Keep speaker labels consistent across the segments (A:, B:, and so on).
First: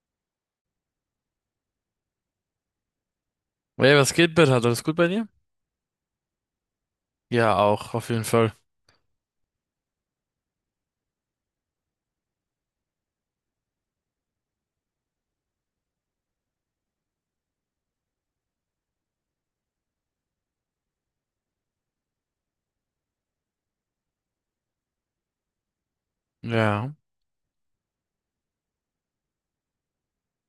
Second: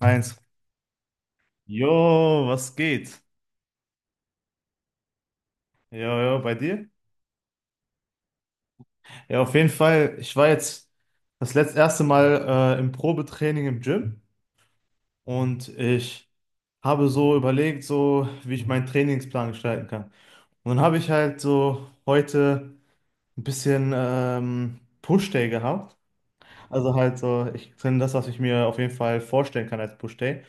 A: Eins. Jo, was geht?
B: Hey, was geht, Bert? Alles gut bei dir?
A: Jo, jo, bei dir?
B: Ja, auch, auf jeden Fall.
A: Ja, auf jeden Fall. Ich war jetzt das letzte erste Mal im Probetraining im Gym und ich habe so überlegt, so wie ich meinen Trainingsplan gestalten kann. Und dann habe ich halt so heute ein bisschen Push-Day gehabt. Also
B: Ja.
A: halt so, ich trainiere das, was ich mir auf jeden Fall vorstellen kann als Push-Day,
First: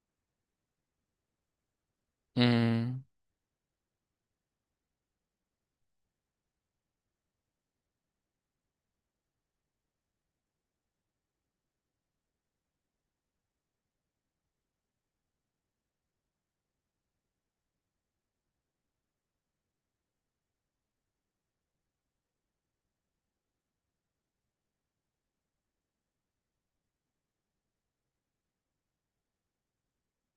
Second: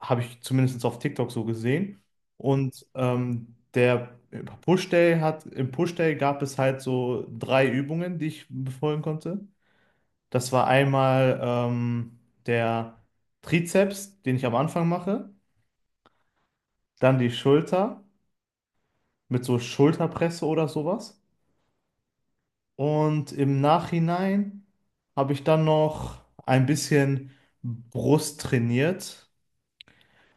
A: habe ich zumindest auf TikTok so gesehen. Und
B: Mm.
A: ähm, der Im Push Day gab es halt so drei Übungen, die ich befolgen konnte. Das war einmal der Trizeps, den ich am Anfang mache, dann die Schulter mit so Schulterpresse oder sowas. Und im Nachhinein habe ich dann noch ein bisschen Brust trainiert.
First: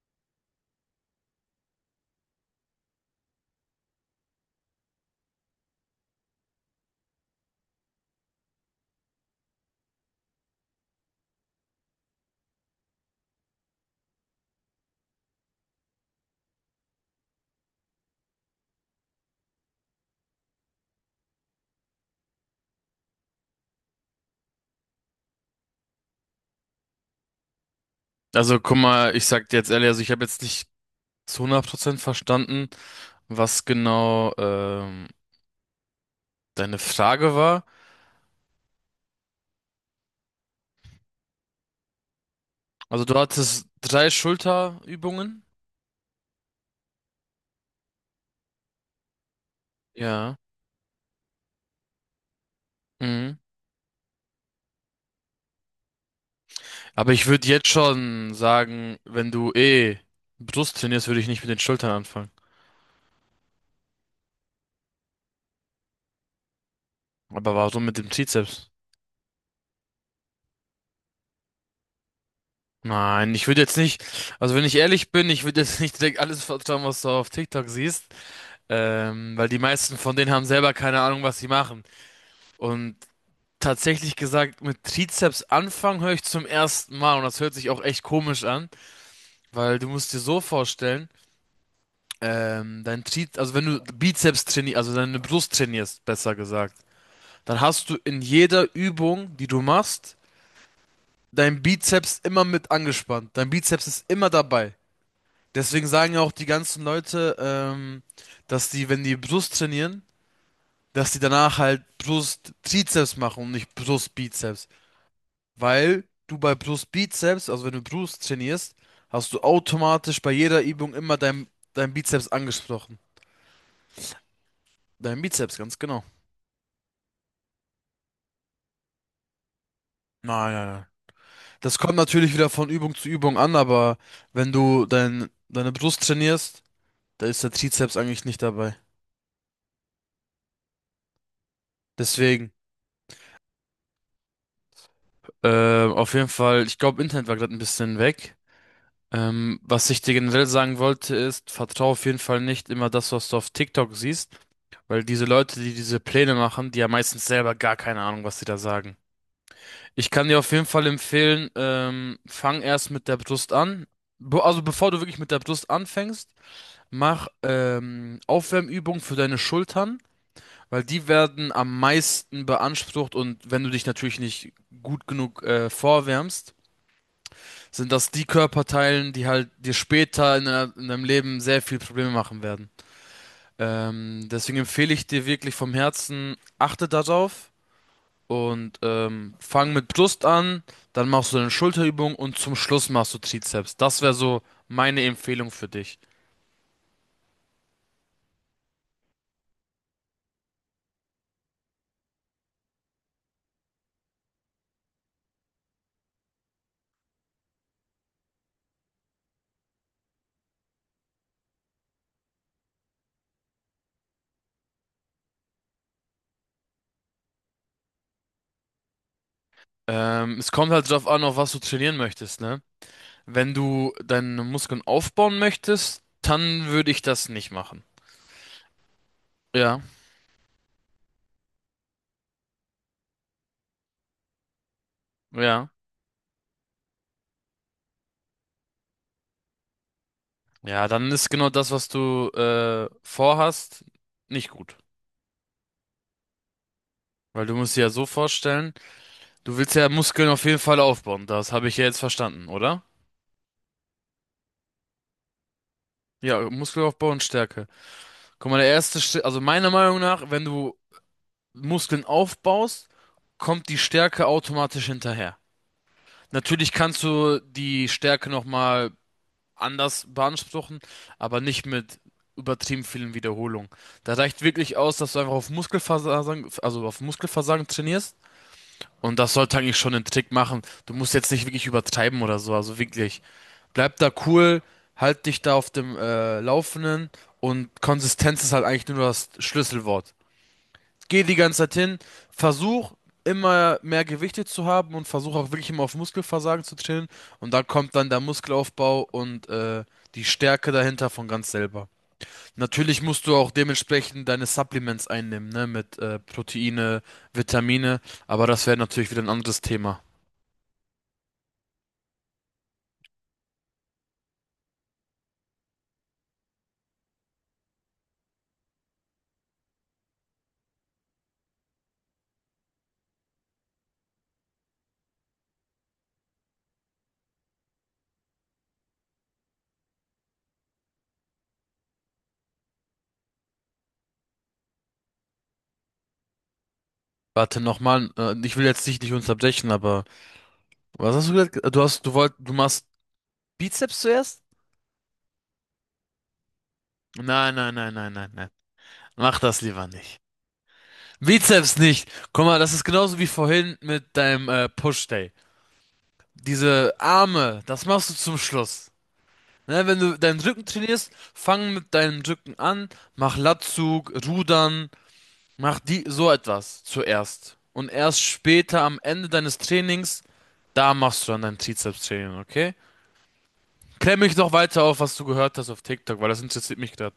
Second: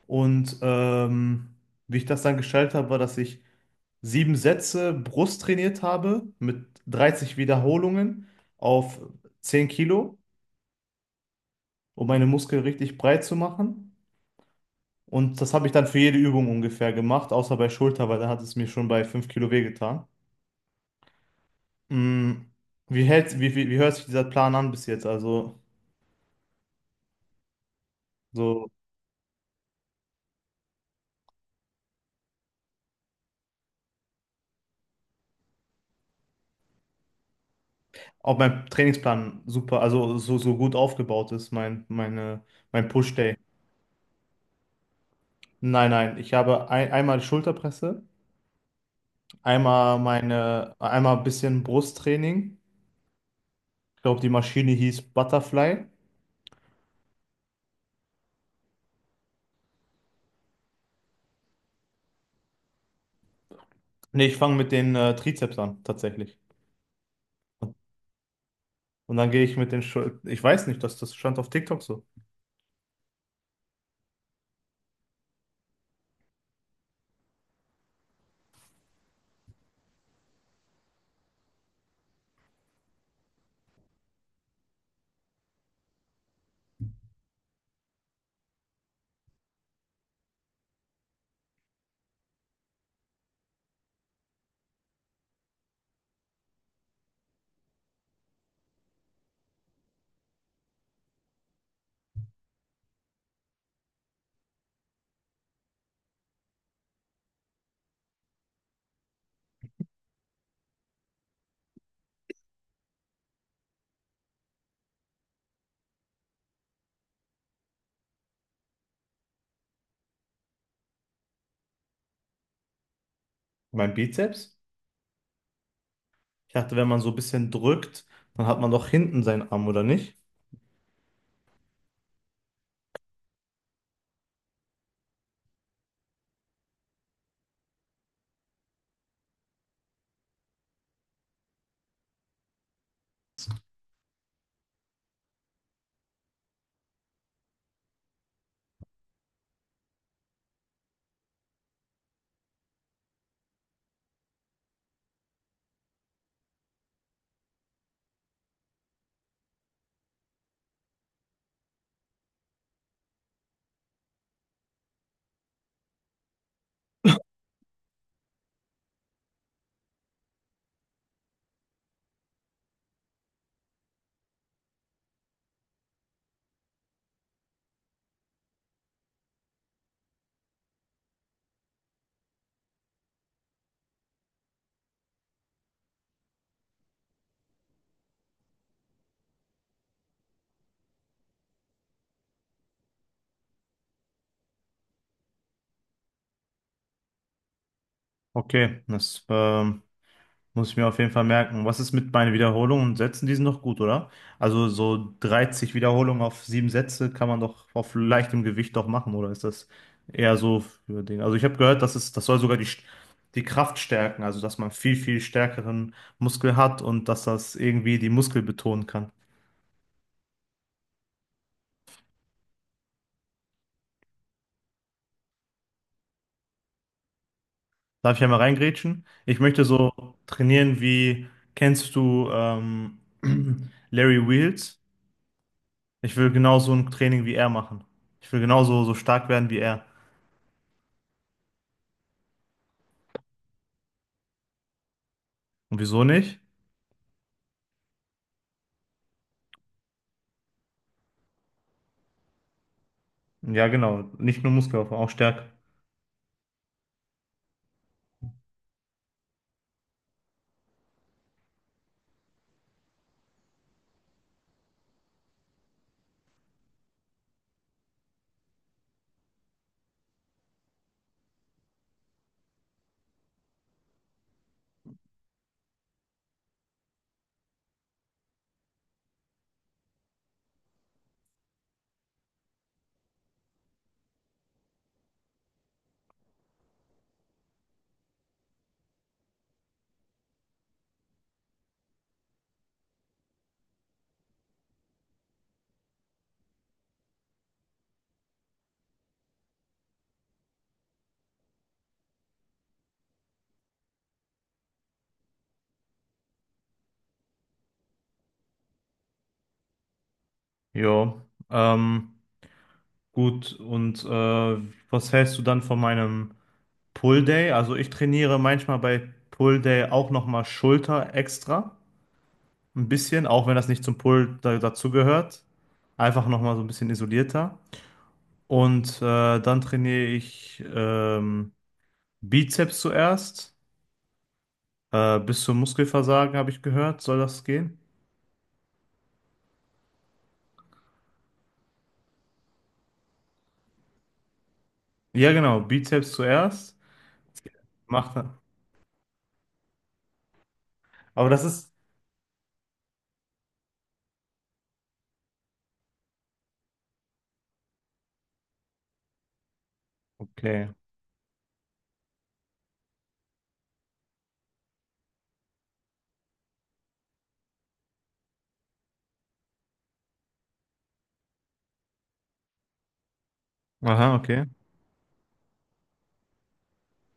A: Und ähm, Wie ich das dann gestaltet habe, war, dass ich 7 Sätze Brust trainiert habe mit 30 Wiederholungen auf 10 Kilo, um meine Muskeln richtig breit zu machen. Und das habe ich dann für jede Übung ungefähr gemacht, außer bei Schulter, weil da hat es mir schon bei 5 Kilo wehgetan. Mm, Wie hält, wie, wie, wie hört sich dieser Plan an bis jetzt? Also,
B: Also,
A: so,
B: guck mal, ich sag dir jetzt ehrlich, also ich habe jetzt nicht zu 100% verstanden, was genau deine Frage war.
A: ob mein Trainingsplan super, also so gut aufgebaut ist, mein
B: Also, du
A: Push-Day.
B: hattest drei Schulterübungen.
A: Nein, nein, ich habe einmal Schulterpresse,
B: Ja.
A: einmal ein bisschen Brusttraining.
B: Mhm.
A: Ich glaube, die Maschine hieß Butterfly.
B: Aber ich würde jetzt schon sagen, wenn du eh Brust trainierst, würde ich nicht mit den Schultern anfangen.
A: Nee, ich fange mit den Trizeps an, tatsächlich.
B: Aber warum mit dem Trizeps?
A: Und dann gehe ich mit den Schul- Ich weiß nicht, das stand auf TikTok so.
B: Nein, ich würde jetzt nicht, also wenn ich ehrlich bin, ich würde jetzt nicht direkt alles vertrauen, was du auf TikTok siehst. Weil die meisten von denen haben selber keine Ahnung, was sie machen. Und tatsächlich gesagt, mit Trizeps anfangen höre ich zum ersten Mal und das hört sich auch echt komisch an, weil du musst dir so vorstellen, dein Tri, also wenn du Bizeps trainierst, also deine Brust trainierst, besser gesagt, dann hast du in jeder Übung, die du machst, dein Bizeps immer mit angespannt. Dein Bizeps ist immer dabei. Deswegen sagen ja auch die ganzen Leute, dass die, wenn die Brust trainieren, dass die danach halt Brust Trizeps machen und nicht Brust Bizeps. Weil du bei Brust Bizeps, also wenn du Brust trainierst, hast du automatisch bei jeder Übung immer dein Bizeps angesprochen.
A: Mein Bizeps?
B: Dein Bizeps, ganz genau.
A: Ich dachte, wenn man so ein bisschen drückt, dann hat man doch hinten seinen Arm, oder nicht?
B: Nein. Das kommt natürlich wieder von Übung zu Übung an, aber wenn du deine Brust trainierst, da ist der Trizeps eigentlich nicht dabei. Deswegen, auf jeden Fall, ich glaube, Internet war gerade ein bisschen weg. Was ich dir generell sagen wollte, ist, vertraue auf jeden Fall nicht immer das, was du auf TikTok siehst, weil diese Leute, die diese Pläne machen, die haben meistens selber gar keine Ahnung, was sie da sagen. Ich kann dir auf jeden Fall empfehlen, fang erst mit der Brust an. Be also bevor du wirklich mit der Brust anfängst, mach Aufwärmübungen für deine Schultern, weil die werden am meisten beansprucht und wenn du dich natürlich nicht gut genug vorwärmst, sind das die Körperteilen, die halt dir später in deinem Leben sehr viel Probleme machen werden. Deswegen empfehle ich dir wirklich vom Herzen, achte darauf und fang mit Brust an, dann machst du eine Schulterübung und zum Schluss machst du Trizeps. Das wäre so meine Empfehlung für dich.
A: Okay, das Muss ich mir auf jeden Fall merken. Was ist mit meinen Wiederholungen und Sätzen? Die sind doch gut, oder? Also so 30 Wiederholungen auf 7 Sätze kann man doch auf leichtem Gewicht doch machen, oder ist das eher so für den? Also ich habe gehört, dass das soll sogar die Kraft stärken, also dass man viel, viel stärkeren Muskel hat und dass das irgendwie die Muskel betonen kann.
B: Es kommt halt drauf an, auf was du trainieren möchtest, ne? Wenn du deine Muskeln aufbauen möchtest, dann würde ich das nicht machen.
A: Darf ich einmal reingrätschen? Ich möchte
B: Ja,
A: so trainieren wie, kennst du Larry Wheels?
B: ja.
A: Ich will genau so ein Training wie er machen. Ich will genauso so stark werden wie er.
B: Ja, dann ist genau das, was du vorhast, nicht gut.
A: Und wieso nicht?
B: Weil du musst dir ja so vorstellen, du willst ja Muskeln auf jeden Fall aufbauen. Das habe ich ja jetzt verstanden, oder?
A: Ja, genau. Nicht nur Muskelaufbau, auch Stärke.
B: Ja, Muskelaufbau und Stärke. Guck mal, der erste Schritt, also meiner Meinung nach, wenn du Muskeln aufbaust, kommt die Stärke automatisch hinterher. Natürlich kannst du die Stärke nochmal anders beanspruchen, aber nicht mit übertrieben vielen Wiederholungen. Da reicht wirklich aus, dass du einfach auf Muskelversagen, also auf Muskelversagen trainierst. Und das sollte eigentlich schon den Trick machen. Du musst jetzt nicht wirklich übertreiben oder so. Also wirklich, bleib da cool, halt dich da auf dem Laufenden und Konsistenz ist halt eigentlich nur das Schlüsselwort. Geh die ganze Zeit hin, versuch immer mehr Gewichte zu haben und versuch auch wirklich immer auf Muskelversagen zu trainieren. Und da kommt dann der Muskelaufbau und die Stärke dahinter von ganz selber. Natürlich musst du auch dementsprechend deine Supplements einnehmen, ne, mit Proteine, Vitamine, aber das wäre natürlich wieder ein anderes Thema.
A: Jo. Ähm, gut, und was hältst du dann von meinem Pull Day? Also ich trainiere manchmal bei Pull Day auch nochmal Schulter extra. Ein bisschen, auch wenn das nicht zum Pull dazugehört. Einfach nochmal so ein bisschen isolierter. Und dann trainiere ich Bizeps zuerst. Bis zum Muskelversagen, habe ich gehört, soll das
B: Warte
A: gehen?
B: nochmal, ich will jetzt dich nicht unterbrechen, aber was hast du gesagt? Du hast, du wollt, du machst Bizeps zuerst?
A: Ja, genau. Bizeps zuerst.
B: Nein, nein, nein, nein,
A: Macht,
B: nein, nein. Mach das lieber nicht.
A: Aber das ist
B: Bizeps nicht. Guck mal, das ist genauso wie vorhin mit deinem Push-Day. Diese Arme, das machst du zum Schluss. Ne, wenn du deinen Rücken
A: okay.
B: trainierst, fang mit deinem Rücken an, mach Latzug, Rudern, mach die so etwas zuerst. Und erst später am Ende deines Trainings, da machst du dann dein Trizeps-Training, okay?
A: Aha,
B: Klär mich
A: okay.
B: doch weiter auf, was du gehört hast auf TikTok, weil das interessiert mich gerade.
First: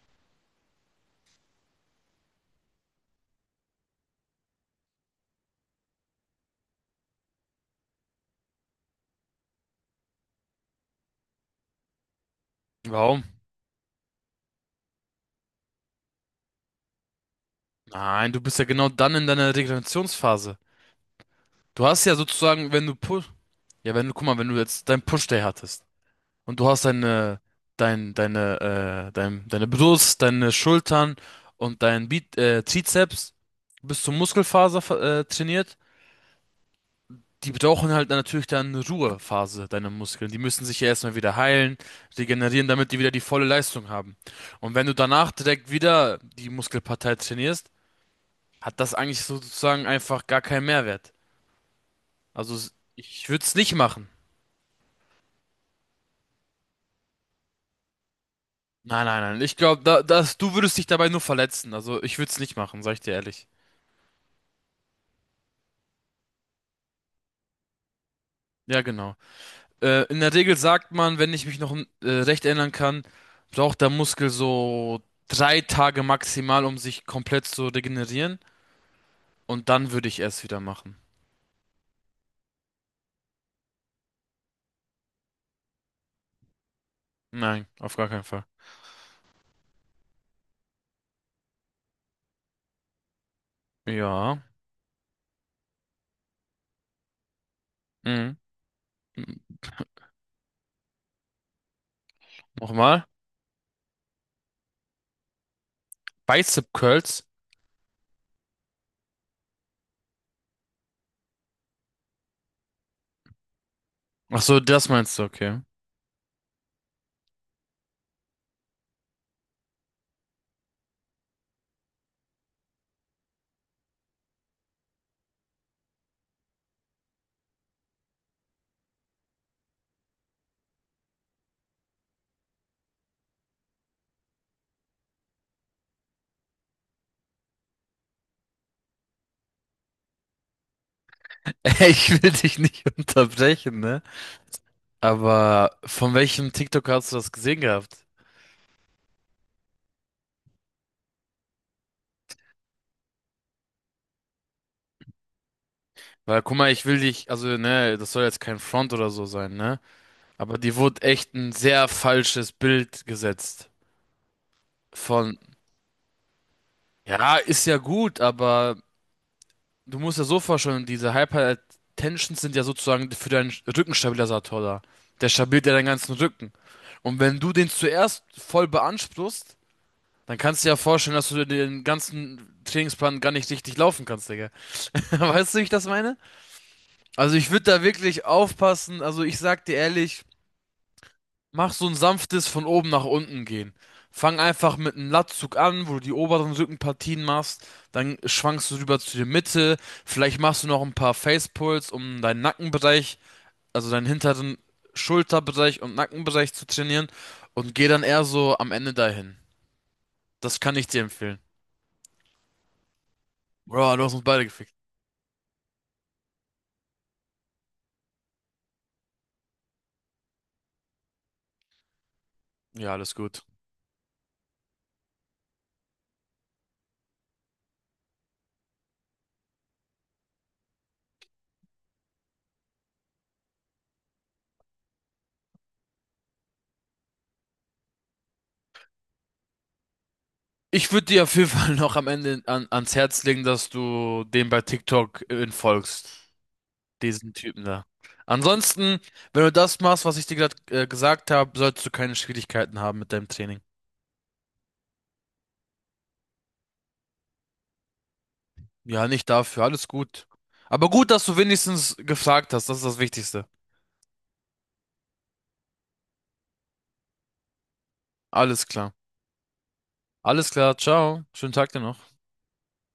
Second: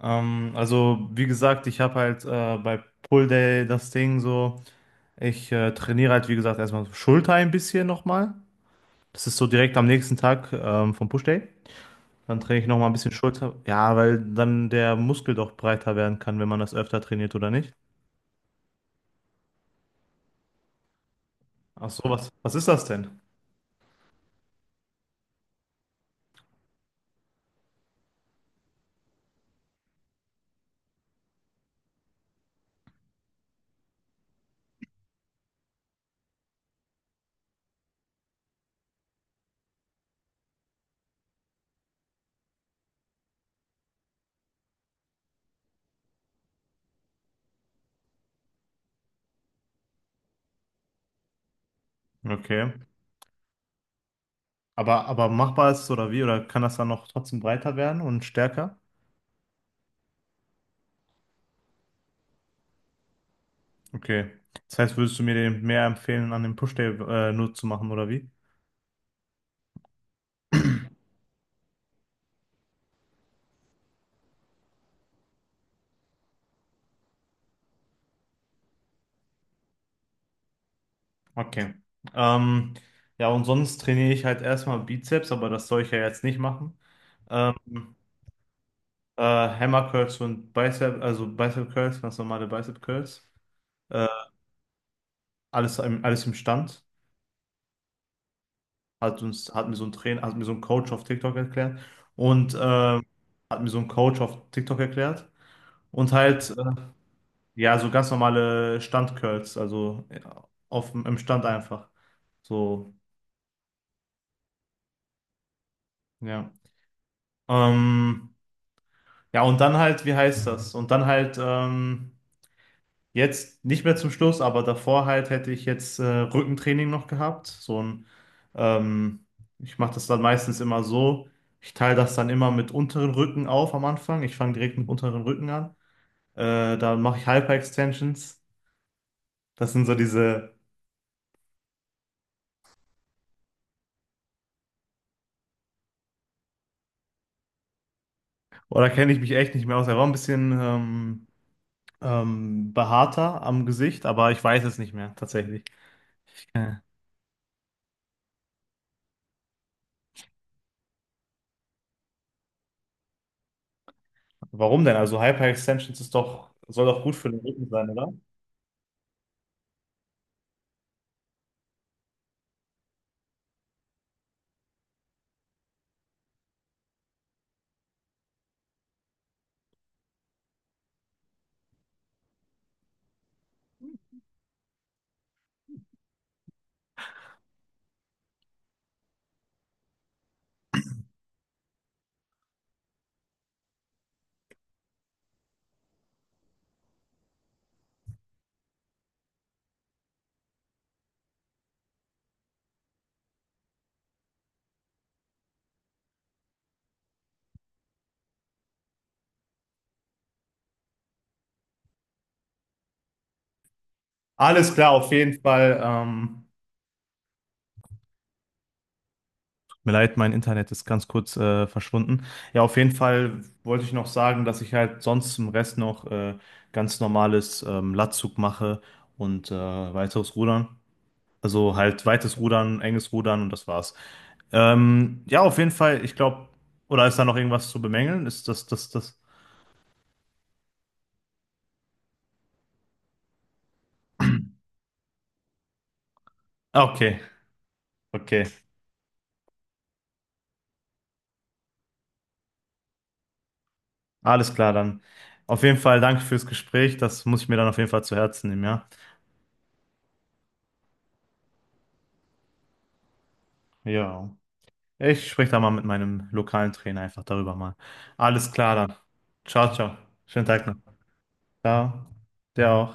A: Also wie gesagt, ich habe halt bei Pull Day das Ding so, ich trainiere halt wie gesagt erstmal Schulter ein bisschen nochmal. Das ist so direkt am nächsten Tag vom Push Day. Dann trainiere ich nochmal ein bisschen
B: Warum?
A: Schulter. Ja, weil dann der Muskel doch breiter werden kann, wenn man das öfter trainiert oder nicht.
B: Nein, du bist ja genau dann in deiner Regenerationsphase. Du
A: Ach so,
B: hast ja
A: was ist
B: sozusagen,
A: das
B: wenn du
A: denn?
B: Push, ja, wenn du, guck mal, wenn du jetzt dein Push-Day hattest und du hast deine Brust, deine Schultern und dein Bi Trizeps bis zur Muskelfaser trainiert. Die brauchen halt natürlich dann eine Ruhephase, deine Muskeln. Die müssen sich ja erstmal wieder heilen, regenerieren, damit die wieder die volle Leistung haben. Und wenn du danach direkt wieder die Muskelpartei trainierst, hat das eigentlich sozusagen einfach gar keinen Mehrwert.
A: Okay.
B: Ich würde es nicht machen.
A: Aber machbar ist es oder wie? Oder kann das dann noch trotzdem breiter werden und stärker?
B: Nein. Ich glaube, du würdest dich dabei nur verletzen. Also ich würde es nicht machen, sag ich dir ehrlich.
A: Okay. Das heißt, würdest du mir den mehr empfehlen, an dem Push-Day nur zu machen, oder wie?
B: Ja, genau. In der Regel sagt man, wenn ich mich noch recht erinnern kann, braucht der Muskel so 3 Tage maximal, um sich komplett zu regenerieren. Und dann würde ich es wieder machen.
A: Okay. Ähm, ja, und sonst trainiere ich halt erstmal Bizeps, aber das soll ich ja jetzt nicht machen. Ähm,
B: Nein, auf gar keinen Fall.
A: Hammer Curls und Bicep, also Bicep Curls, ganz normale Bicep Curls. Äh,
B: Ja.
A: alles im Stand.
B: Mhm.
A: Hat mir so ein Coach auf TikTok erklärt. Und ähm,
B: Nochmal.
A: hat mir so ein Coach auf TikTok erklärt. Und halt
B: Bicep Curls.
A: Ja, so ganz normale Standcurls, also ja, im Stand einfach. So,
B: Ach so, das meinst du, okay.
A: ja. Ähm, ja, und dann halt, wie heißt das? Und dann halt jetzt nicht mehr zum Schluss, aber davor halt hätte ich jetzt Rückentraining noch gehabt. Ähm, Ich mache das dann meistens immer so. Ich teile das dann immer mit unteren Rücken auf am Anfang. Ich fange direkt mit unteren Rücken an. Dann mache ich Hyper Extensions. Das sind so diese,
B: Ich will dich nicht unterbrechen, ne? Aber von welchem TikTok hast du das gesehen gehabt?
A: oder kenne ich mich echt nicht mehr aus. Er war ein bisschen, behaarter am Gesicht, aber ich weiß es nicht mehr, tatsächlich.
B: Weil, guck mal,
A: Äh,
B: ich will dich, also, ne, das soll jetzt kein Front oder so sein, ne? Aber dir wurde echt ein sehr falsches Bild gesetzt.
A: Warum denn? Also
B: Von,
A: Hyper-Extensions ist doch, soll doch gut für
B: ja,
A: den
B: ist
A: Rücken
B: ja
A: sein, oder?
B: gut, aber du musst ja so vorstellen, diese Hypertensions sind ja sozusagen für deinen Rückenstabilisator da. Der stabilisiert ja deinen ganzen Rücken. Und wenn du den zuerst voll beanspruchst, dann kannst du dir ja vorstellen, dass du den ganzen Trainingsplan gar nicht richtig laufen kannst, Digga. Weißt du, wie ich das meine? Also ich würde da wirklich aufpassen. Also ich sag dir ehrlich, mach so ein sanftes von oben nach unten gehen. Fang einfach mit einem Latzug an, wo du die oberen Rückenpartien machst, dann schwankst du rüber zu der Mitte, vielleicht machst du noch ein paar Facepulls, um deinen Nackenbereich, also deinen hinteren Schulterbereich und Nackenbereich zu trainieren und geh dann eher so am Ende dahin. Das kann ich dir empfehlen. Bro, du hast uns beide
A: Alles
B: gefickt.
A: klar, auf jeden Fall. Tut mir leid, mein Internet ist ganz kurz verschwunden. Ja, auf jeden
B: Ja, alles
A: Fall
B: gut.
A: wollte ich noch sagen, dass ich halt sonst im Rest noch ganz normales Latzug mache und weiteres Rudern. Also halt weites Rudern, enges Rudern und das war's. Ja, auf jeden Fall, ich glaube, oder ist da noch irgendwas zu bemängeln? Ist das, das, das.
B: Ich würde dir auf jeden Fall noch am Ende ans Herz legen, dass du dem bei TikTok folgst.
A: Okay,
B: Diesen Typen da.
A: okay.
B: Ansonsten, wenn du das machst, was ich dir gerade gesagt habe, solltest du keine Schwierigkeiten haben mit deinem Training.
A: Alles klar dann. Auf jeden Fall danke fürs Gespräch. Das muss ich mir dann auf jeden Fall zu Herzen nehmen, ja?
B: Ja, nicht dafür, alles gut. Aber gut, dass du wenigstens gefragt hast, das ist das Wichtigste.
A: Ja. Ich spreche da mal mit meinem lokalen Trainer einfach darüber mal. Alles
B: Alles
A: klar
B: klar.
A: dann. Ciao, ciao. Schönen
B: Alles
A: Tag noch.
B: klar, ciao. Schönen Tag dir
A: Ciao.
B: noch.
A: Dir auch.